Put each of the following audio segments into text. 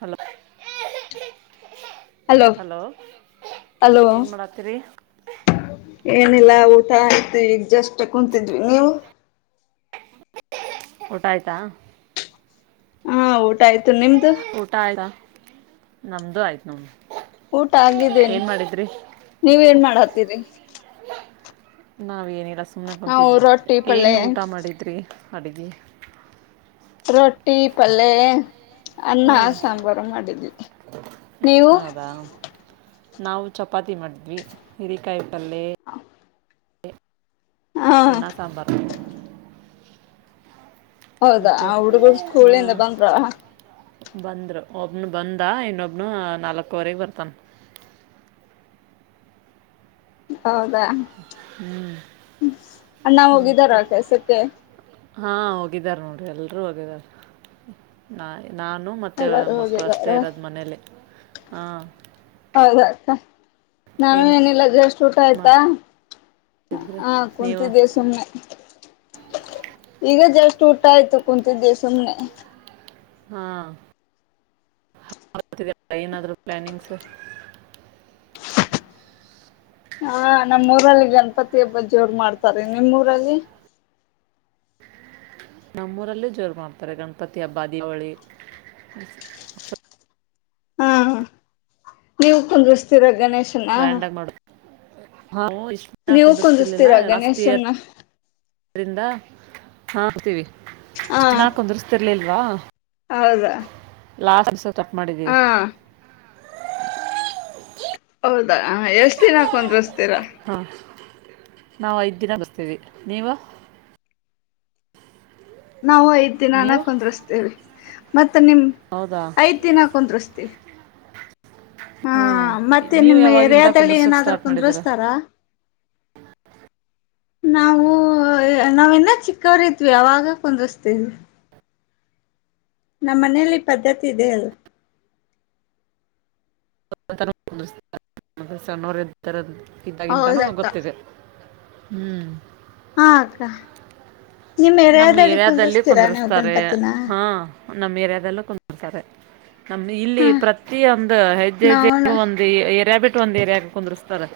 Hello hello hello ಏನ್ ಮಾಡತ್ತೀರಿ ಏನಿಲ್ಲ ಊಟ ಆಯ್ತು ಈಗ ಜಸ್ಟ್ ಕುಂತಿದ್ವಿ ನೀವು ಊಟ ಆಯ್ತಾ ಹಾ ಊಟ ಆಯ್ತು ನಿಮ್ದು ಊಟ ಆಯ್ತಾ ನಮ್ದು ಆಯ್ತು ನೋ ಊಟ ಆಗಿದ್ದೇನ್ ನೀವ ಏನ್ ಮಾಡತ್ತೀರಿ ನಾವೇಏನ ರಸುಮ್ನ ನಾವು ಕುಂತಿದ್ವಿ ರೊಟ್ಟಿ ಪಲ್ಲೆ ಏನ್ ಊಟ ಮಾಡಿದ್ರಿ ಅಡುಗೆ ರೋಟಿ ಪಲ್ಲೆ ಅನ್ನ ಹಾಂ ಸಾಂಬಾರು ಮಾಡಿದ್ವಿ ನೀವು ಹೌದಾ ನಾವು ಚಪಾತಿ ಮಾಡಿದ್ವಿ ಹೀರಿ ಕಾಯಿ ಪಲ್ಲೆ ಹಾ ಅನ್ನ ಸಾಂಬಾರ್ ಹೌದಾ ಆ ಹುಡುಗುರು ಸ್ಕೂಲಿಂದ ಬಂದ್ರ ಬಂದ್ರು ಒಬ್ನು ಬಂದ ಇನ್ನೊಬ್ನು ನಾಲ್ಕವರೆಗೆ ಬರ್ತನ್ ಹೌದಾ ಅಣ್ಣ ಹೋಗಿದಾರ ಕೆಲ್ಸಕ್ಕೆ ಹಾ ಹೋಗಿದಾರ ನೋಡ್ರಿ ಎಲ್ರೂ ಹೋಗಿದಾರ ನಾ ನಾನು ಮತ್ತು ಎಲ್ಲಾರು ಮಕ್ಕಳು ಹೋಗಿದಾರ ಅಷ್ಟೇ ಇರೋದು ಮನೇಲಿ ಹಾಂ ಹೌದಾ ಅಕ್ಕ ನಾನು ಏನು ಏನಿಲ್ಲಷ್ಟ ಊಟ ಆಯ್ತಾ ಮಾಡ್ತೀವಿ ಹ ನೀವು ಕುಂತಿದ್ದೀ ಸುಮ್ಮನೆ ಈಗ ಜಷ್ಟಟ್ ಊಟ ಆಯ್ತು ಕುೂತಿದ್ದೆ ಸುಮ್ಮ್ನೆ ಹಾ ಏನಾದ್ ಪ್ಲಾನಿಂಗ್ಸ್ ಹಾ ನಮ್ಮೂಊರಲ್ಲಿ ಗಣಪತಿ ಹಬ್ಬ್ ಜೋರು ಮಾಡ್ತಾರೆ ನಿಮ್ಮೂರಲ್ಲಿ ನಮ್ಮೂರಲ್ಲೂ ಜೋರು ಮಾಡ್ತಾರೆ ಗಣಪತಿ ಹಬ್ಬ ದೀಪವಳಿ ಹಾ ನೀವ ಕುಂದಸ್ತೀರ ಗಣೇಶನ್ನ ಹೌ ನೀವು ಕುಂದಿಸ್ತೀರಾ ಗಣೇಶನ್ನ ಅ್ರದ ಹಾ ಆತೀವಿ ಹಾ ಇಷ್ಟ ನಾಕ ಕುಂದರ್ಸ್ತಿರ್ಲಿಲ್ವಾ ಹೌದಾ ಲಾಸ್ಟ್ ದಸ ಕಟ್ ಮಾಡಿದ್ದ ಹಾ ಹೌದಾ ಎಷ್ಟು ದಿನ ಹಾಕೊಂದ್ರ ಹಾ ನಾವು ಐದ ದಿನ ಬರ್ತೀವಿ ನೀವು ನಾವು ಐದ್ ದಿನಾನ ನೀವು ಕುಂದ್ರಸ್್ತೇವಿ ಮತ್ ಮ ನಿಮ್ ಹೌದಾ ಐದು ದಿನ ಕುಂದ್ರಸ್ತೀವಿ ಹಾ ಹ್ಮ ಮತ್ತೆ ನೀವ್ ನಿಮ್ ಯಾವಾಗಿಂದ ಏರಿಯಾದಲ್ಲಿ ಕುಂದರ್ಸಕ್ ಏನಾದ್ರು ಸ್ಟಾರ್ಟ್ ಮಾಡಿದೀರಾ ಕುಂದ್ರಸ್ತಾರಾ ನಾವವು ನಾವ ಇನ್ನ ಚಿಕ್ಕವ್ರತ್್ವಿ ಅವಾಗ ಕುಂದಸ್ತೇವಿ ನಮ್ಮ್ ಮನೇಲಿ ಈ ಪದ್ಧತಿ ಇದೆ ಅಲ್ ಹ ಸನರ ಇದ್ದಾಗಿಂತಾನೂ ಹೌದಕ್ಕ ಗೊತ್ತಿದೆ ಹ್ಮ್ ಹಕ್ಕ ನಮ್ ಏರಿಯಾದಲ್ಲಿ ನೀವು ಕುಂದರ್ಸ್್ತಾರೆ ಗಣಪತಿನ ಹಾ ನಮ ಏರಿಯಾದಲ್ಲೂ ಕುಂದರ್ತಾರೆ ನಮ ಇಲ್ಲಿ ಹಾ ಪ್ರತಿಯ ಒಂದು ಹೆಜ್ಜೆ ಹೆಜ್ಜೆಗೂ ನಾವುನು ಒಂದು ಎರ ಬಿಟ್ಟ ಇ ಒಂದು ಏರಿಯಾಗ ಕುಂದರ್ಸ್ತಾರೆ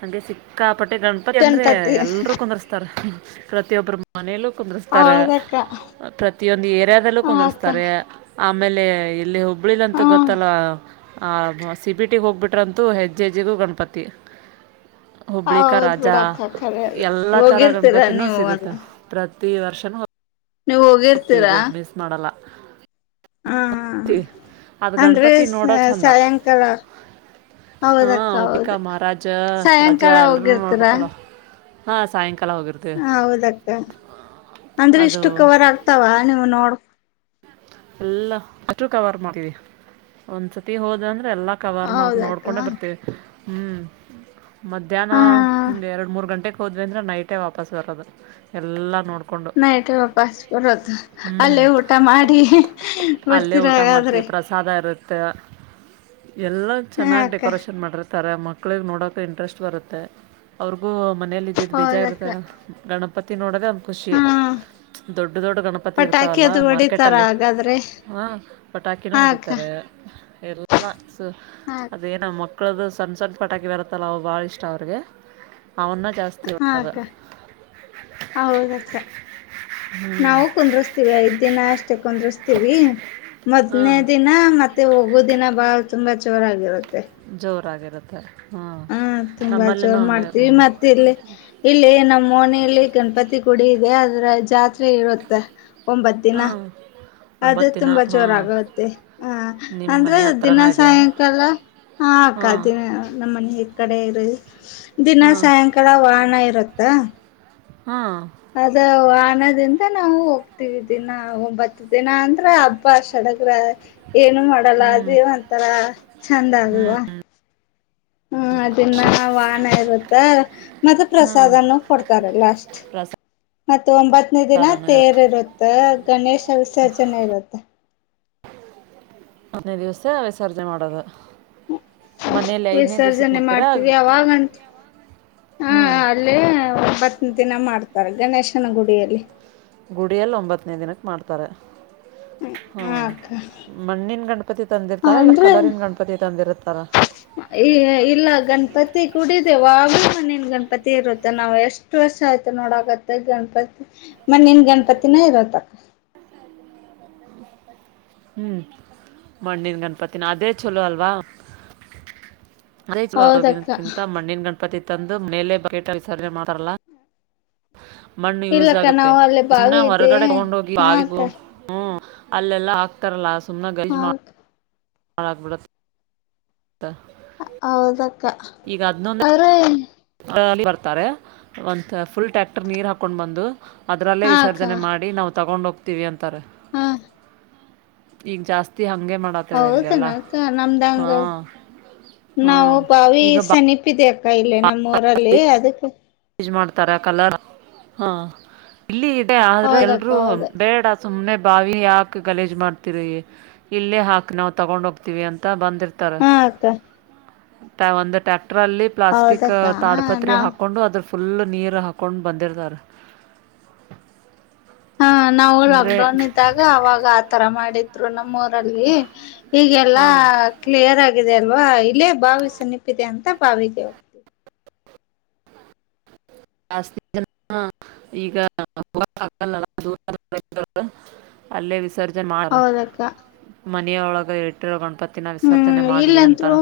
ಹೆ ಸಿಕ್ಕಾಪಟ್ಟೆ ಗಣಪತಿ ಅಂದ್ರೆ ಎಲ್ಲರೂ ಕುಂದರ್ಸ್ತಾರೆ ಪ್ರತ್ಯಿಯ ಪ್ರಮಾಣೆ ಕುಂದ್ರ್ತಾರೆ ಹೌದಕ್ಕ ಪ್ರತಿಯೊಂದು ಏರಿಯಾದಲ್ಲೂ ಹ ಅಕ್ಕ ಕುಂದರ್ಸ್ತಾರೆ ಆಮೇಲೆ ಇಲ್ಲಿ ಹುಬ್ಬಳಿಲ್ಂತ ಹಾ ಗೊತ್ತಲ್ಲ ಸಿ ಪಿ ಟಿಗೆ ಹೋಗ್ಬಿಟ್ರಂತೂ ಹೆಜ್ಜೆ ಎಜ್ಜಿಗೂ ಗಣಪತಿ ಹುಬ್ಳಿಕ ಹೌದ್ ರಾಜಾ ಬಿಡಕ್ಕ ಖರೆ ಅದು ಎಲ್ಲಾ ತರ ಹೋಗಿರ್ತೀರಾ ಗಣಪತಿನೂ ನೀವು ಸಿಗುತ್ತ ದರ್ಶನ ನೀವವು ಹೋಗಿರ್ತೀರಾ ಹಾ ಅದ ಅಂದ್ರೆ ಗಣಪತಿ ನೋಡೋ ಚಂದ ಸಾಯಂಕಾಲ ಹಾ ಹೌದಕ್ಕ ಹುಬಿಕ ಹೌದು ಮಹಾರಾಜ ರಜಾ ಸಾಯಂಕಾಲ ಎಲ್ಲರೂ ಹೋಗಿರ್ತೀರಾ ನೋಡ್ಬೇಕಲ್ಲ ಹಾಂ ಸಾಯಂಕ ಹೌದಕ್ಕ ಅಂದ್ರೆ ಅದು ಇಷ್ಟು ಕವರ್ ಆಗ್ತಾವ ನೀವು ನೋಡ್ ಎಲ್ಲ ಅಷ್ಟೂ ಕವರ್ ಮಾಡ್ತೀವಿ ಒಂದ್ಸತಿ ಹೋದಂದ್ರೆ ಎಲ್ಲಾ ಕವರ್ ಮಾಡ ನೋಡ್ಕೊಂಡೆ ಹೌದಕ್ಕ ಬರ್ತೇವಿ ಹ್ಮ್ ಮಧ್ಯಾಹ್ನ ಹಾ ಹಿಂಗೆ ಎರಡು ಮೂರು ಗಂಟೆಗೆ ಹೋದ್ವಿ ಅಂದ್ರೆ ನೈಟೇ ವಾಪಸ್ ಬರೋದು ಎಲ್ಲ ನೋಡ ನೈಟ್ ಪಪ ಬರದು ಹ್ಞೂ ಅಲ್ಲೇ ಊಟ ಮಾಡಿ ಅಲ್ಲೇ ಬರ್ತೀರ ಊಟ ಹಾಗಾದ್ರೆ ಮಾಡ್ತೀವಿ ಪ್ರಸಾದ ಇರುತ್ತೆ ಎಲ್ಲ ಹ ಚೆನ್ನಾಗಿ್ ಅಕ್ಕ ಡೆಕೋರೇಷನ್ ಮಾಡಿರ್ತಾರೆ ಮಕ್ಳಿಗೆ ನೋಡೋಕ ಇಂಟ್ರೆಸ್ಟ್ ಬರುತ್ತೆ ಅವ್ರ ು ಮನೇಲಿ ಇದಿದ್ದ ಹೌದಕ್ಕ ಬೇಜಾಗಿರುತ್ತ ಗಣಪತಿ ನೋಡದ ಖುಷಿ ಹಾ ದೊಡ್ಡ ದೊಡ್ಡ ಗಣಪತಿ ಇರ್ತಾವಲ್ಲ ಮಾರ್ಕೆಟಲ್ಲಿ ಎಾದರೆೆ ಹಾ ಪಟಾಕಿನೂ ಹೊಡಿತಾರೆ ಎಲ್ಲಾ ಸ ಹಾ ಅದೇನ ಮಕ್ಕ ಮಕ್ಕಳದು ಸಣ್ಣ ಸಣ್ಣ ಪಟಾಕಿ ಬರುತ್ತಲ್ಲ ಅವವು ಬಾಳ ಇಷ್ಟ ಅವ್ರಿಗೆ ಜಾಸ್ತಿಳ್ಳ ಹೌದತ್ತ ನಾವು ಕುಂದ್ರಸ್್ತೀವಿ ಐದ್ ದಿನ ಅಷ್ಟೆ ತೊಂದ್ರಸ್್ತೀವಿ ಹಾಂ ಮೊದ್ನೇ ದಿನ ಮತ್ತೆ ಹೋಗೋ ದಿನ ಬಾಳ್ ತುಂಬಾ ಚೋರಾಗಿರುತ್ತೆ ಜೋರಾಗಿರುತ್ತೆ ಹಾಂ ಹಾ ತುಂಬಾ ನಮ್ಮಲ್ಲಿನೂ ಜೋರ್ ಹಂಗೆ ಮಾಡ್ತೀವಿ ಹ್ಞೂ ಮತ್ತೆ ಇಲ್ಲಿ ಇಲ್ಲಿ ನಮ್ಮ ಮನೆಯಲ್ಲಿ ಗಣಪತಿ ಕುಡ ಇದೆ ಅದ್ರ ಜಾತ್ರೆ ಇರುತ್ತೆ ಒಂಬತ್ ದಿನ ಹಾಂ ಅದುೇ ಒಂಬತ್ತು ದಿನ ತುಂಬಾ ಜೋರ ಹಾಂ ಆಗತ್ತೆ ಹ ನಿಮ್ಮ ಅಂದ್ರೆ ಮನೆ ದಿನ ಹತ್ರನೇ ಇದೆಯಾ ಸಾಯಂಕಾಲ ಹಾ ಹಾಕ್ಕ್ದೇನೆ ನಮ್ಮ ಮನೆ ಹೇತ ಕಡೆ ಇರಿ ಹಾ ದಿನ ಸಾಯಂಕಾಲ ವಾಣ ಇರತ್ತಾ ಹಾ ಅದ ಆನದನ್ ಈಗ ನಾವು ಹೋಗ್ತೀವಿ ದಿನ ಒಂಬತ್ತು ದಿನ ಅಂದ್ರ ಹಬ್ಬ ಸಡಗ್ರ ಏನು ಮಾಡಲ್ಲ ಹ್ಮ್ ಅದುೇ ಒಂತರ ಚಂದ ಅಗಲ್ವಾ ಹಾ ಅದನ್ನ ವಹಾಣ ಇರುತ್ತ ಮತ್ತೆ ಹ್ಮ್ ಪ್ರಸಾದನ ಕೊಡ್ತಾರೆ ಲಾಸ್ಟ್ ಮತ್ತ ಒಂಬತ್ತನೇ ದಿನ ಪ್ರಸಾದನೂ ಇರುತ್ತೆ ತೇರ್ ಇರುತ್ತ ಗಣೇಶ ವಿಸರ್ಜನೆ ಇರುತ್ತೆ ಹದನೇ ದಿವ್ಸ ವಿಸರ್ಜನೆ ಮಾಡೋದು ಮನೆಯಲ್ಲಿ ಐದನೇ ದಿವ್ಸಕ್ಕೆ ವಿಸರ್ಜನೆ ಬಿಡ್ತೀರಾ ಹಾ ಅಲ್ಲೇ ಒಂಬತ್ ದಿನ ಮಾಡ್ತಾರ ಗಣೇಶನ ಗುಡಿಯಲ್ಲಿ ಗುಡಿಯಲ್ಲಿ ಒಂಬತ್ತನೇ ದಿನಕ್ಕೆ ಮಾಡ್ತಾರೆ ಹ್ಮ ಹ ಅಕ್ಕ ಮಣ್ಣನ್ ಗಣಪತಿ ತಂದಿರ್ತಾರ ಇಲ್ಲ ಅಂದ್ರೆ ಕಲರಿನ್ ಗಣಪತಿ ತಂದಿರುತ್ತಾರ ಈ ಇಲ್ಲ ಗಣಪತಿ ಕುಡಿದ ವಾಗ ಮನನ್ ಗಣಪತಿ ಇರುತ್ತೆ ನಾವು ಎಷ್ಟು ವರ್ಷ ಆಯ್ತು ನೋಡಕತ್ತೆ ಗಣಪತಿ ಮ ನೀನ್ ಗಣಪತಿನ ಇರೋತ್ತಕ್ಕ ಹ ಹ್ಮ್ ಮಣ್ಣಿನ ಗಣಪತಿನ ಅದೇ ಚಲೋ ಅಲ್ವಾ ಹೌದಕ್ಕ ಅದೇಕ್ಕಿಂತ ಮಣ್ಣಿನ ಗಣಪತಿ ತಂದು ಮೇಲೆ ಬೇಟ ವಿಸರ್ಜೆ ಮಾಡ್ತಾರಲ್ಲ ಮಣ್ಣು ಯೂಸ್ ಇಲ್ಲಕ್ಕ ಆಗುತ್ತೆ ನಾವು ಅಲ್ಲಿ ಇನ ಬಾವಿ ಐತಿ ಹೊರಗಡೆ ತಗೊಂಡ್ ಹೋಗಿ ಹಾ ಅಕ್ಕ ಬಾವಿಗೂ ಹ್ಮ ಅಲ್ಲೆಲ್ಲಾ ಹಾಕ್ತಾರಲ್ಲ ಸುಮ್ನೆ ಗಜ್ ಹಾ ಮಾಡ ಅಕ್ಕ ಅ ಬಿಳ ಹೌದಕ್ಕ ಆದ್ರೆ ಬರ್ತಾರೆ ಒಂತ ಫುಲ್ ಟ್ಯಾಕ್ಟರ್ ನೀರ್ ಹಾಕೊಂಡ್ ಬಂದು ಅದರಲ್ಲೇ ಹಾ ಅಕ್ಕ ವಿಸರ್ಜನೆ ಮಾಡಿ ನಾವು ತಗೊಂಡ ಹೋಗ್ತೀವಿ ಅಂತಾರೆ ಹಾ ಈಗ ಜಾಸ್ತಿ ಹಂಗೆ ಮಾಡತರ ಇಲ್ಲೆಲ್ಲ ಹೌದನಕ್ಕ ಹಾ ನಮ್ದಂಗ ಹಾ ನಾವು ಬಾವಿ ಈಗ ಸೆನಿಪ್ಪಿದ್ದ ಅಕ್ಕ ಇಲ್ಲಿ ನಮ್ಮ ಊರಲ್ಲಿ ಅದಕ್ಕೆ ಮಾಡ್ತ ಕಲರ್ ಹ ಇಲ್ಲಿ ಆದ್ರೆ ಹೌದಕ್ಕ ಎಲ್ರೂ ಹೌದ ಬೇಡ ಸುಮ್ಮ್ನೆ ಬಾವಿ ಯಾಕೆ ಗಲೇಜ್ ಮಾಡ್ತರಿ ಇಲ್ಲೇ ಹಾಕಿ ನಾವು ತಗೊಂಡ ಹೋಗ್ತಿವಿ ಅಂತ ಬಂದ ಹಾ ಅಕ್ಕ ಒಂದು ಟ್ಯಾಕ್ಟರ್ ಅಲ್ಲಿ ಪ್ಲಾಸ್ಟಿಕ್ ಹೌದಕ್ಕ ಅಡಪತ್ ನಾ ಹಾಕೊಂಡು ಅದ್ರ ಫುಲ್ ನೀರು ಹಾಕೊಂಡು ಬಂದಿರ್ತಾರ ಹಾ ನಾವು ಲಾಕ್ ಡೌನ್ ಇದ್ದಾಗ ಅವಾಗ ಆತರ ಮಾಡಿದ್ರು ನಮ್ಮ ಲ್ಲಿ ಈಗೆಲ್ಲಾ ಹಾ ಕ್ಲಿಯರ್ ಆಗಿದೆ ಅಲ್ವಾ ಇಲ್ಲೇ ಭಾವಿಸಿ ನಿಪಿದೆ ಅಂತ ಪಾವಿದ್ದ ಜಾಸ್ತಿ ಜನ ಈಗ ಅಲ್ಲೇ ವಿಸರ್ಜ ಹೌದಕ್ಕ ಮನೆಯೊಳಗೆ ಇಟ್ಟಿರೋ ಗಣಪತಿನ ವಿಸರ್ಜನೆ ಹ್ಮ್ ಮಾಡಲಿ ಅಂತಾರ ಇಲ್ಲಂತ್ರು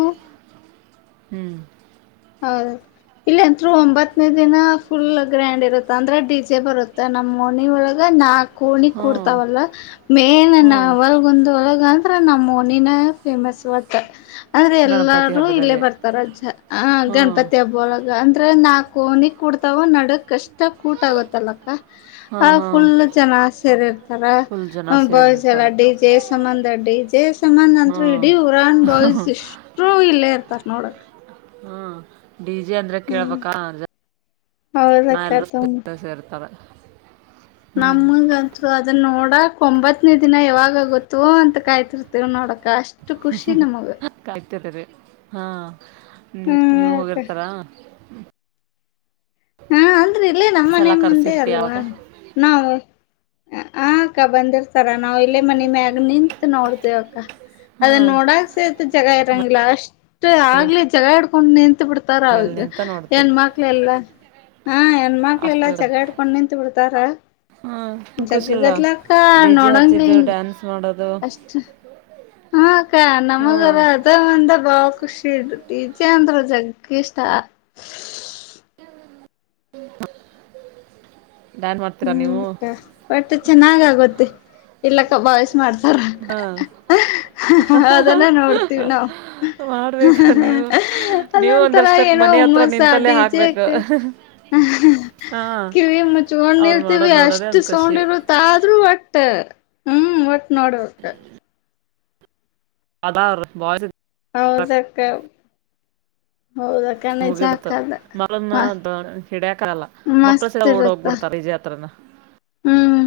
ಹ್ಮ್ ಹೌ ಇಲ್ಲ ಅಂರು ಒಂಬತ್ತನೇ ದಿನ ಫುಲ್ ಗ್ರ್ಯಾಂಡ್ ಇರುತ್ತ ಅಂದ್ರೆ ಡಿಜೆ ಬರುತ್ತೆ ನಮ್ಮ್ ಮನ ಒಳಗ ನಾಕು ಕೋಣಿ ಹ್ಮ್ ಕೂಡ್ತಾವಲ್ಲ ಮೇಲ ನ ಹ್ಮ್ ಅವಲ್ಗ ಒಂದೊಳಗ ಅ ನಮ್ಮ ನಿನ ಫೇಮಸ್ ಅಟ ಅಂದ್ರೆ ಗಣಪತಿ ಎಲ್ಲಾರೂ ಇಲ್ಲೇ ಹಬ್ಬದಲ್ಲಿ ಬರ್ತಾರ ಅಜ್ಜ ಆ ಹ್ಞೂ ಗಣಪತಿ ಹಬ್ಬೊಳಗ ಅಂದ್ರೆ ನಾ ಕೋನಿಿಗೆ ಕುಡ್ತಾವ ನಡಕ್ ಕಷ್ಟ ಕೂಟ ಆಗತ್ತಲಕ್ಕ ಹಾಂ ಆ ಹಾಂ ಫುಲ್ ಜನ ಆಸರ್ ಇರ್ತಾರ ಫುಲ್ ಜನ ಬಾಯ್ಸ್ ಸೇರಿರ್ತಾರೆ ಅಡ್ಡಿ ಜಯಸಬಂದ್ ಅಡ್ಡಿ ಜಯಸಂದ್ ಹ್ಞೂ ಅಂತರು ಇಡೀ ಉರಾನ್ ಬಾಯ್ಸ್ ಹ್ಞೂ ಇಷ್ಟರು ಇಲ್ಲೇ ಅಂತ ನೋಡಕ್ ಹ್ಮ್ ಡಿ ಜೆ ಅಂದ್ರೆ ಹ್ಮ್ ಕೇಳ್ಬೇಕಾ ಹೌದಕ್ಕ ಎ ಸೇರ್ತಾರೆ ಹ್ಞೂ ನಮಗಂತ ಅದನ್ನ ನೋಡ ನೋಡ ಒಂಬತ್ತನೇ ದಿನ ಯಾವಾಗ ಆಗೊತ್ತು ಅಂತ ಕಾಯ್ತಿರ್ತಿವ ನೋಡ್ಡೋ ಅಷ್ಟು ಖುಷಿ ನಮಗ ಹಾ ನೀ ಹ್ಮ್ ನೀವು ಅಕ್ಕ ಹೋಗಿರ್ತಾರಾ ಹಾ ಅಂದ್ರೆ ಇಲ್ಲ ನಮ್ಮ ಮನೆ ಸಲ ಮುಂದೆ ಕರ್ಸಿರ್ತಿ ಅಲ್ವಾ ಯಾವಾಗ ನಾವು ಆ ಅಕ್ಕ ಬಂದಿರ್ತಾರ ನಾವವು ಇಲ್ಲೇ ಮನೆ ಮ್ಯಾಗ ನಿತ್ ನೋಡ್ತಿವ ಅಕ್ಕ ಹ್ಞೂ ಅದನ್ನ ನೋಡಕ್ ಜಗ ಇರಂಗಿಲ್ಲ ಅಷ್ಟ್ ಆಗ್ಲಿ ಜಗ ಇಡ್ಕೊಂಡು ನಿಂತ ಮೇಲೆ ಬಿಡ್ತಾರೌದು ನಿಂತ ನೋಡ್ತಿ ಏನ್ ಮಕ್ಳ ಎಲ್ಲ ಹಾ ಹೆಣ್ಮಕ್ಳಲ್ಲಾ ಅಷ್ಟು ಚಗ ಇಡ್ಕೊಂಡು ನಿಂತತ್ ಬಿಡ್ತಾರ ಹ್ಞೂ ಖುಷಿ ಇಲ್ಲ ಜಗ್ಗಗದಲಾಕ್ಕ ಡಿ ಜೆ ಹಚ್ಚಿದ್ದು ನೋಡಂಗಲ್ಂಗೆ ಡ್ಯಾನ್ಸ್ ಮಾಡೋದು ಅಷ್ಟ ಹ ಅಕ್ಕ ಹ್ಞೂ ನಮಗ ಅದ ಒಂದ ಬಾವ [unintelligible] [unintelligible] ಡ್ಯಾನ್ಸ್ ಮಾಡ್ತೀರಾ ಹ್ಮ್ ನೀವು ಬಟ್ ಚೆನ್ನಾಗ ಆಗತ್ತೆ. ಇಲ್ಲ ಕಭಾಸ ಮಾಡ್ತಾರ. ಹಾಂ ಅದನ್ನ ನೋಡ್ತೀವಿ ನಾವು [unintelligible] ಮಾಡ್ಬೇಕು ನೀವು ನೀವು ಒಂದ ಅದೊಂತರ ಸ್ಟೆಪ್ ಏನೋ ಮನೆ ಹತ್ರ ಹುಮ್ಮಸ ನಿಂತಲ್ಲೇ ಡಿಜೆ ಹಾಕ್ಬೇಕು. ಹಾ ಕಿವಿ ಮುಚ್ಕೊಂಡ್ ನಿಲ್ತೀವಿ ಅಷ್ಟು ಸೌಂಡ್ ಇರುತ್ತ ಆದ್ರೂ ಒಟ್ಟ ಹ್ಮ್ ಒಟ್ಟು ನೋಡ ಓಟ್. ಅದಾರ್ ಬಾಯ್ಸ್ ಹೌದಕ್ಕ ಹೌದಕ್ಕ ನಿಜ ಮುಗಿತ ಅಕ್ಕ ಅದ ಮಸ್ತ್ [inaudible] ಹಿಡಾಯಾಕ್ಕಲ್ಲ ಮಕ್ಕಳು ಮಸ್ತ್ ಸಹ ಓಡಿ ಇರುತ್ತ ಹೋಗ್ಬಿಡ್ತಾರ ವಿಜಯ ಹತ್ರನ ಹ್ಮ್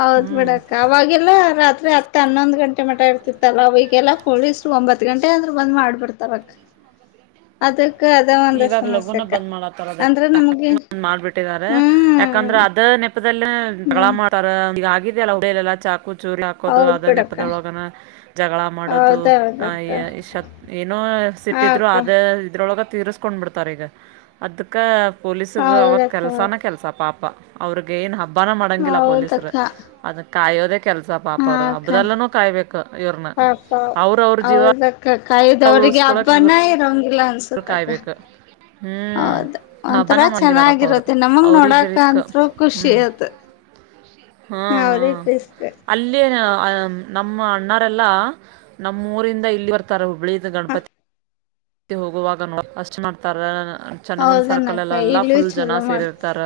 ಹೌದ್ ಹ್ಞೂ ಬಿಡಕ್ಕ ಅವಾಗೆಲ್ಲ ರಾತ್ರಿ ರಾತ್ರಿ ಹತ್ ಹನ್ನೊಂದ್ ಗಂಟೆ ಮಠ ಇರ್ತಿತ್ತಲ್ಲ ಅವ ಈಗೆಲ್ಲ ಪೊಲೀಸ್ ಒಂಬತ್ ಗಂಟೆ ಅಂದ್ರ ಬಂದ್ ಮಾಡ್ಬಿಡ್ತಾರ ಅಕ್ಕ. ಅದಕ್ಕ ಅದ ಒಂದ ಸಮಸ್ಯೆ ಅಕ್ಕ ಅಂದ್ರನು ಮಾಡ್ಬಿಟ್ಟಿದಿದ್ದಾರೆ ಯಾಕಂದ್ರ ಅದ ನೆಪದದಲ್ಲೇ ಜಗಳ ಹ್ಮ್ ಮಾಡಾವ್ರ ಈಗ ಆಗಿದ್ದ [inaudible] ಚಾಕು ಚೂರ್ಲ ಹಾಕೋದು ಹೌದ್ ಅದ ಬಿಡಕ್ಕ ನೆಪದೊಳಗನ ಜಗಳ ಮಾಡೋದು ಹೌದೌದಕ್ಕ ಆತ್ ಏನೋ ಎಷ್ಟ ಹಾ ಸಿಟ್ಟಿದ್ರು ಅಕ್ಕ ಅದ ಇದ್ರೊಳಗ ತೀಸ್ಕೊಂಡ್ಬಿಡ್ತಾರ ಈಗ ಅದಕ್ಕೆ ಪೊಲೀಸಗ ಅವಾಗ ಹೌದಕ್ಕ ಕೆಲ್ಸಾನ ಕೆಲ್ಸ ಪಾಪ ಅವ್ರಿಗ ಏನ್ ಹಬ್ಬಾನೆ ಮಾಡಂಗಿಲ್ಲ ಪೊಲೀಸರು ಹೌದಕ್ಕ ಅದ ಕಾಯೋದೆ. ಕೆಲ್ಸ ಪಾಪ ಅವ್ರರದ ಹಬ್ಬದಲ್ಲಿನು ಕಾಯ್ಬೇಕ. ಹಾ ಅಕ್ಕ ಹೌದಕ್ಕ. ಕಾಯುದ ಅವ್ರಿಗೆ ಉಳ್ಸ್ಕೊಳಕ್ ಇವ್ರು ಹಬ್ಬಾನ ಇರೋಂಗಿಲ್ಲ ಅವರು ಅನ್ಸುತ್ತ ಅಕ್ಕ. ಕಾಯ್ಬೇಕು ಹ್ಮ್ ಹೌದ ಒಂಥರ ಹಬ್ಬಾನ ಮಾಡಂಗಿಲ್ಲ ಪಾಪ ಅವರು ಚೆನ್ನಾಗಿರತ್ತೆ ನಮಗ್ ನೋಡಕ ಅಂತ್ರು ಖುಷ ಅದ. ಹ್ಮ ಹಾ ಅಲ್ಲಿ ಅ ನಮ್ಮ ಅಣ್ಣರೆಲ್ಲಾ ನಮ್ಮೂರಿಂದ ಇಲ್ಲಿ ಬರ್ತಾರ ಹುಬ್ಬಳ್ಳಿದ ಗಣಪತಿ ಮತ್ತೆ ಹೋಗುವಾಗ ನೋಡ ಅಷ್ಟ್ ಮಾಡ್ತಾರ ಚನ್ನಮ್ಮನ ಹೌದನಕ್ಕ ಸರ್ಕಲಲ್ಲೆಲ್ಲ ಇಲ್ಲಿ ಫುಲ್ ಜನ ಚಲೋ ಮಾಡ್ತ ಸೇರಿರ್ತಾರ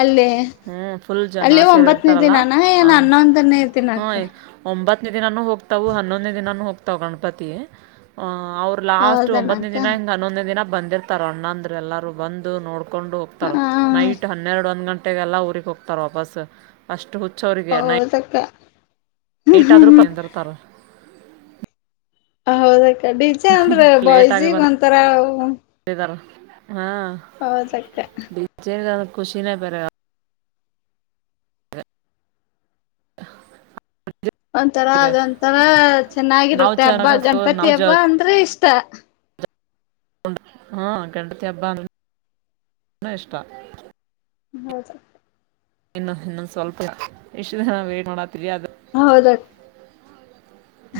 ಅಲ್ಲಿ ಹ್ಮ್ ಫುಲ್ ಜನ ಅಲ್ಲಿ ಒಂಬತ್ತನೇ ಸೇರಿರರ್ತಾರಲ್ಲ ದಿನಾನ ಏನ್ ಆ ಹನ್ನೊಂದನೇ ಹ್ಮ ದಿನಕ್ಕ ಒಂಬತ್ತು [inaudible] ದಿನಾನೂ ಹೋಗ್ತಾವು ಹನ್ನೊಂದನೇ ದಿನಾನು ಹೋಗ್ತಾವ ಗಣಪತಿ ಅ ಅವ್ರು ಲಾಸ್ಟ್ ಒಂಬತ್ತನೇ ಹೌದನಕ್ಕ ದಿನ ಹಿಂಗ್ ಹನ್ನೊಂದನ ದಿನ ಬಂದಿರ್ತಾರ ಅಣ್ಣಂದ್ರ ಎಲ್ಲಾರೂ ಬಂದು ನೋಡ ಕೊಂಡು ಹ ಹೋಗ್ತಾರ ನೈಟ್ ಹನ್ನೆರಡು ಒಂದು ಗಂಟೆಗೆಲ್ಲಾ ಊರಿಗೆ ಹೋಗ್ತಾರೆ ವಾಪಸ್ ಅಷ್ಟು ಹುಚ್ಚು. ಹೌದಕ್ಕ. ಮೀಟ್ ಆದ್ರರು ತಂದಿರ್ತಾರ. ಹೌದಕ್ಕ ಡಿಜೆ ಅಂದ್ರ ಲೇಟಾಗಿ ಬಾಯ್ಸ್ಗಿಗ ಒಂತರ ಹಾ ಡಿಜೆದಾಗ ಖುಷಿನ ಬೇರೆ [unintelligible] ಒಂತರ ಅವ್ರಿಗೆ ಅದೊಂಥರಾ ನಾವು ಚೆನ್ನಾಗಿರುತ್ತೆ ಹಬ್ಬ ಚೆನ್ನಾಗಿ ಹಸ್ತು ಗಣಪತಿ ನಾವು ಜ ಹಬ್ಬ ಅಂದ್ರೆ ಇಷ್ಟ. ತ್ತ ಹಾ ಗಣಪತಿ ಹಬ್ಬ ಅಂದ್ರೆ ಇಷ್ಟ. ಹೌದಾ. ಇನ್ನೊ ಇನ್ನೊಂದ್ ಸ್ವಲ್ಪ ಐತಿ [unintelligible] ಹೌದ.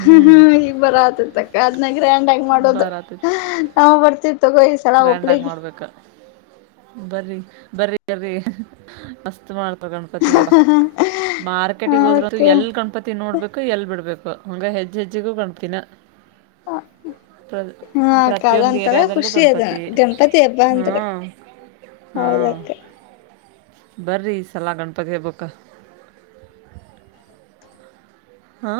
ಹ್ಮ್ ಈಗ ಬರತೈತಿ ಅಕ್ಕ ಅದ್ನ ಗ್ರ್ಯಾಂಡ್ ಆಗಿ ಮಾಡೋದು ಬರತೈತಿ ನಾವ ಬರ್ತಿತಿದ್ವಿ. ತೊಗೊ ಈ ಸಲ ಗ್ರ್ಯಾಂಡ್ ಆಗಿ ಹುಬ್ಬಳಿಗ. ಮಾಡ್ಬೇಕ ಬರ್ರಿ ಬರ್ರಿ ಬರ್ರಿ ಮಸ್ತ್ ಮಾಡ ಗಣಪತಿ ಅಬ ಮಾರ್ಕೆಟಗ ಹೋದ್ರ ಹಕೆ ಎಲ್ ಗಣಪತಿ ನೋಡ್ಬೇಕು ಎಲ್ ಬಿಡ್ಬೇಕು ಹಂಗ ಹೆಜ್ಜ ಹೆಜ್ಜಿಗೂ ಕಾಣಪ್ತೀಿನ ಹ ಪ್ರತಿಯೊಂದು ಏರಿಯಾದಲ್ಲೂ ಕಾಣ ಗಂಪತಿ ಹಬ್ಬಾ ಅಂದ್ರ ಹಾಂ ಹೌದಕ್ಕ ಬರ್ರಿ ಸಲ ಗಣಪತಿ ಹೇಬೇಕ ಹಾ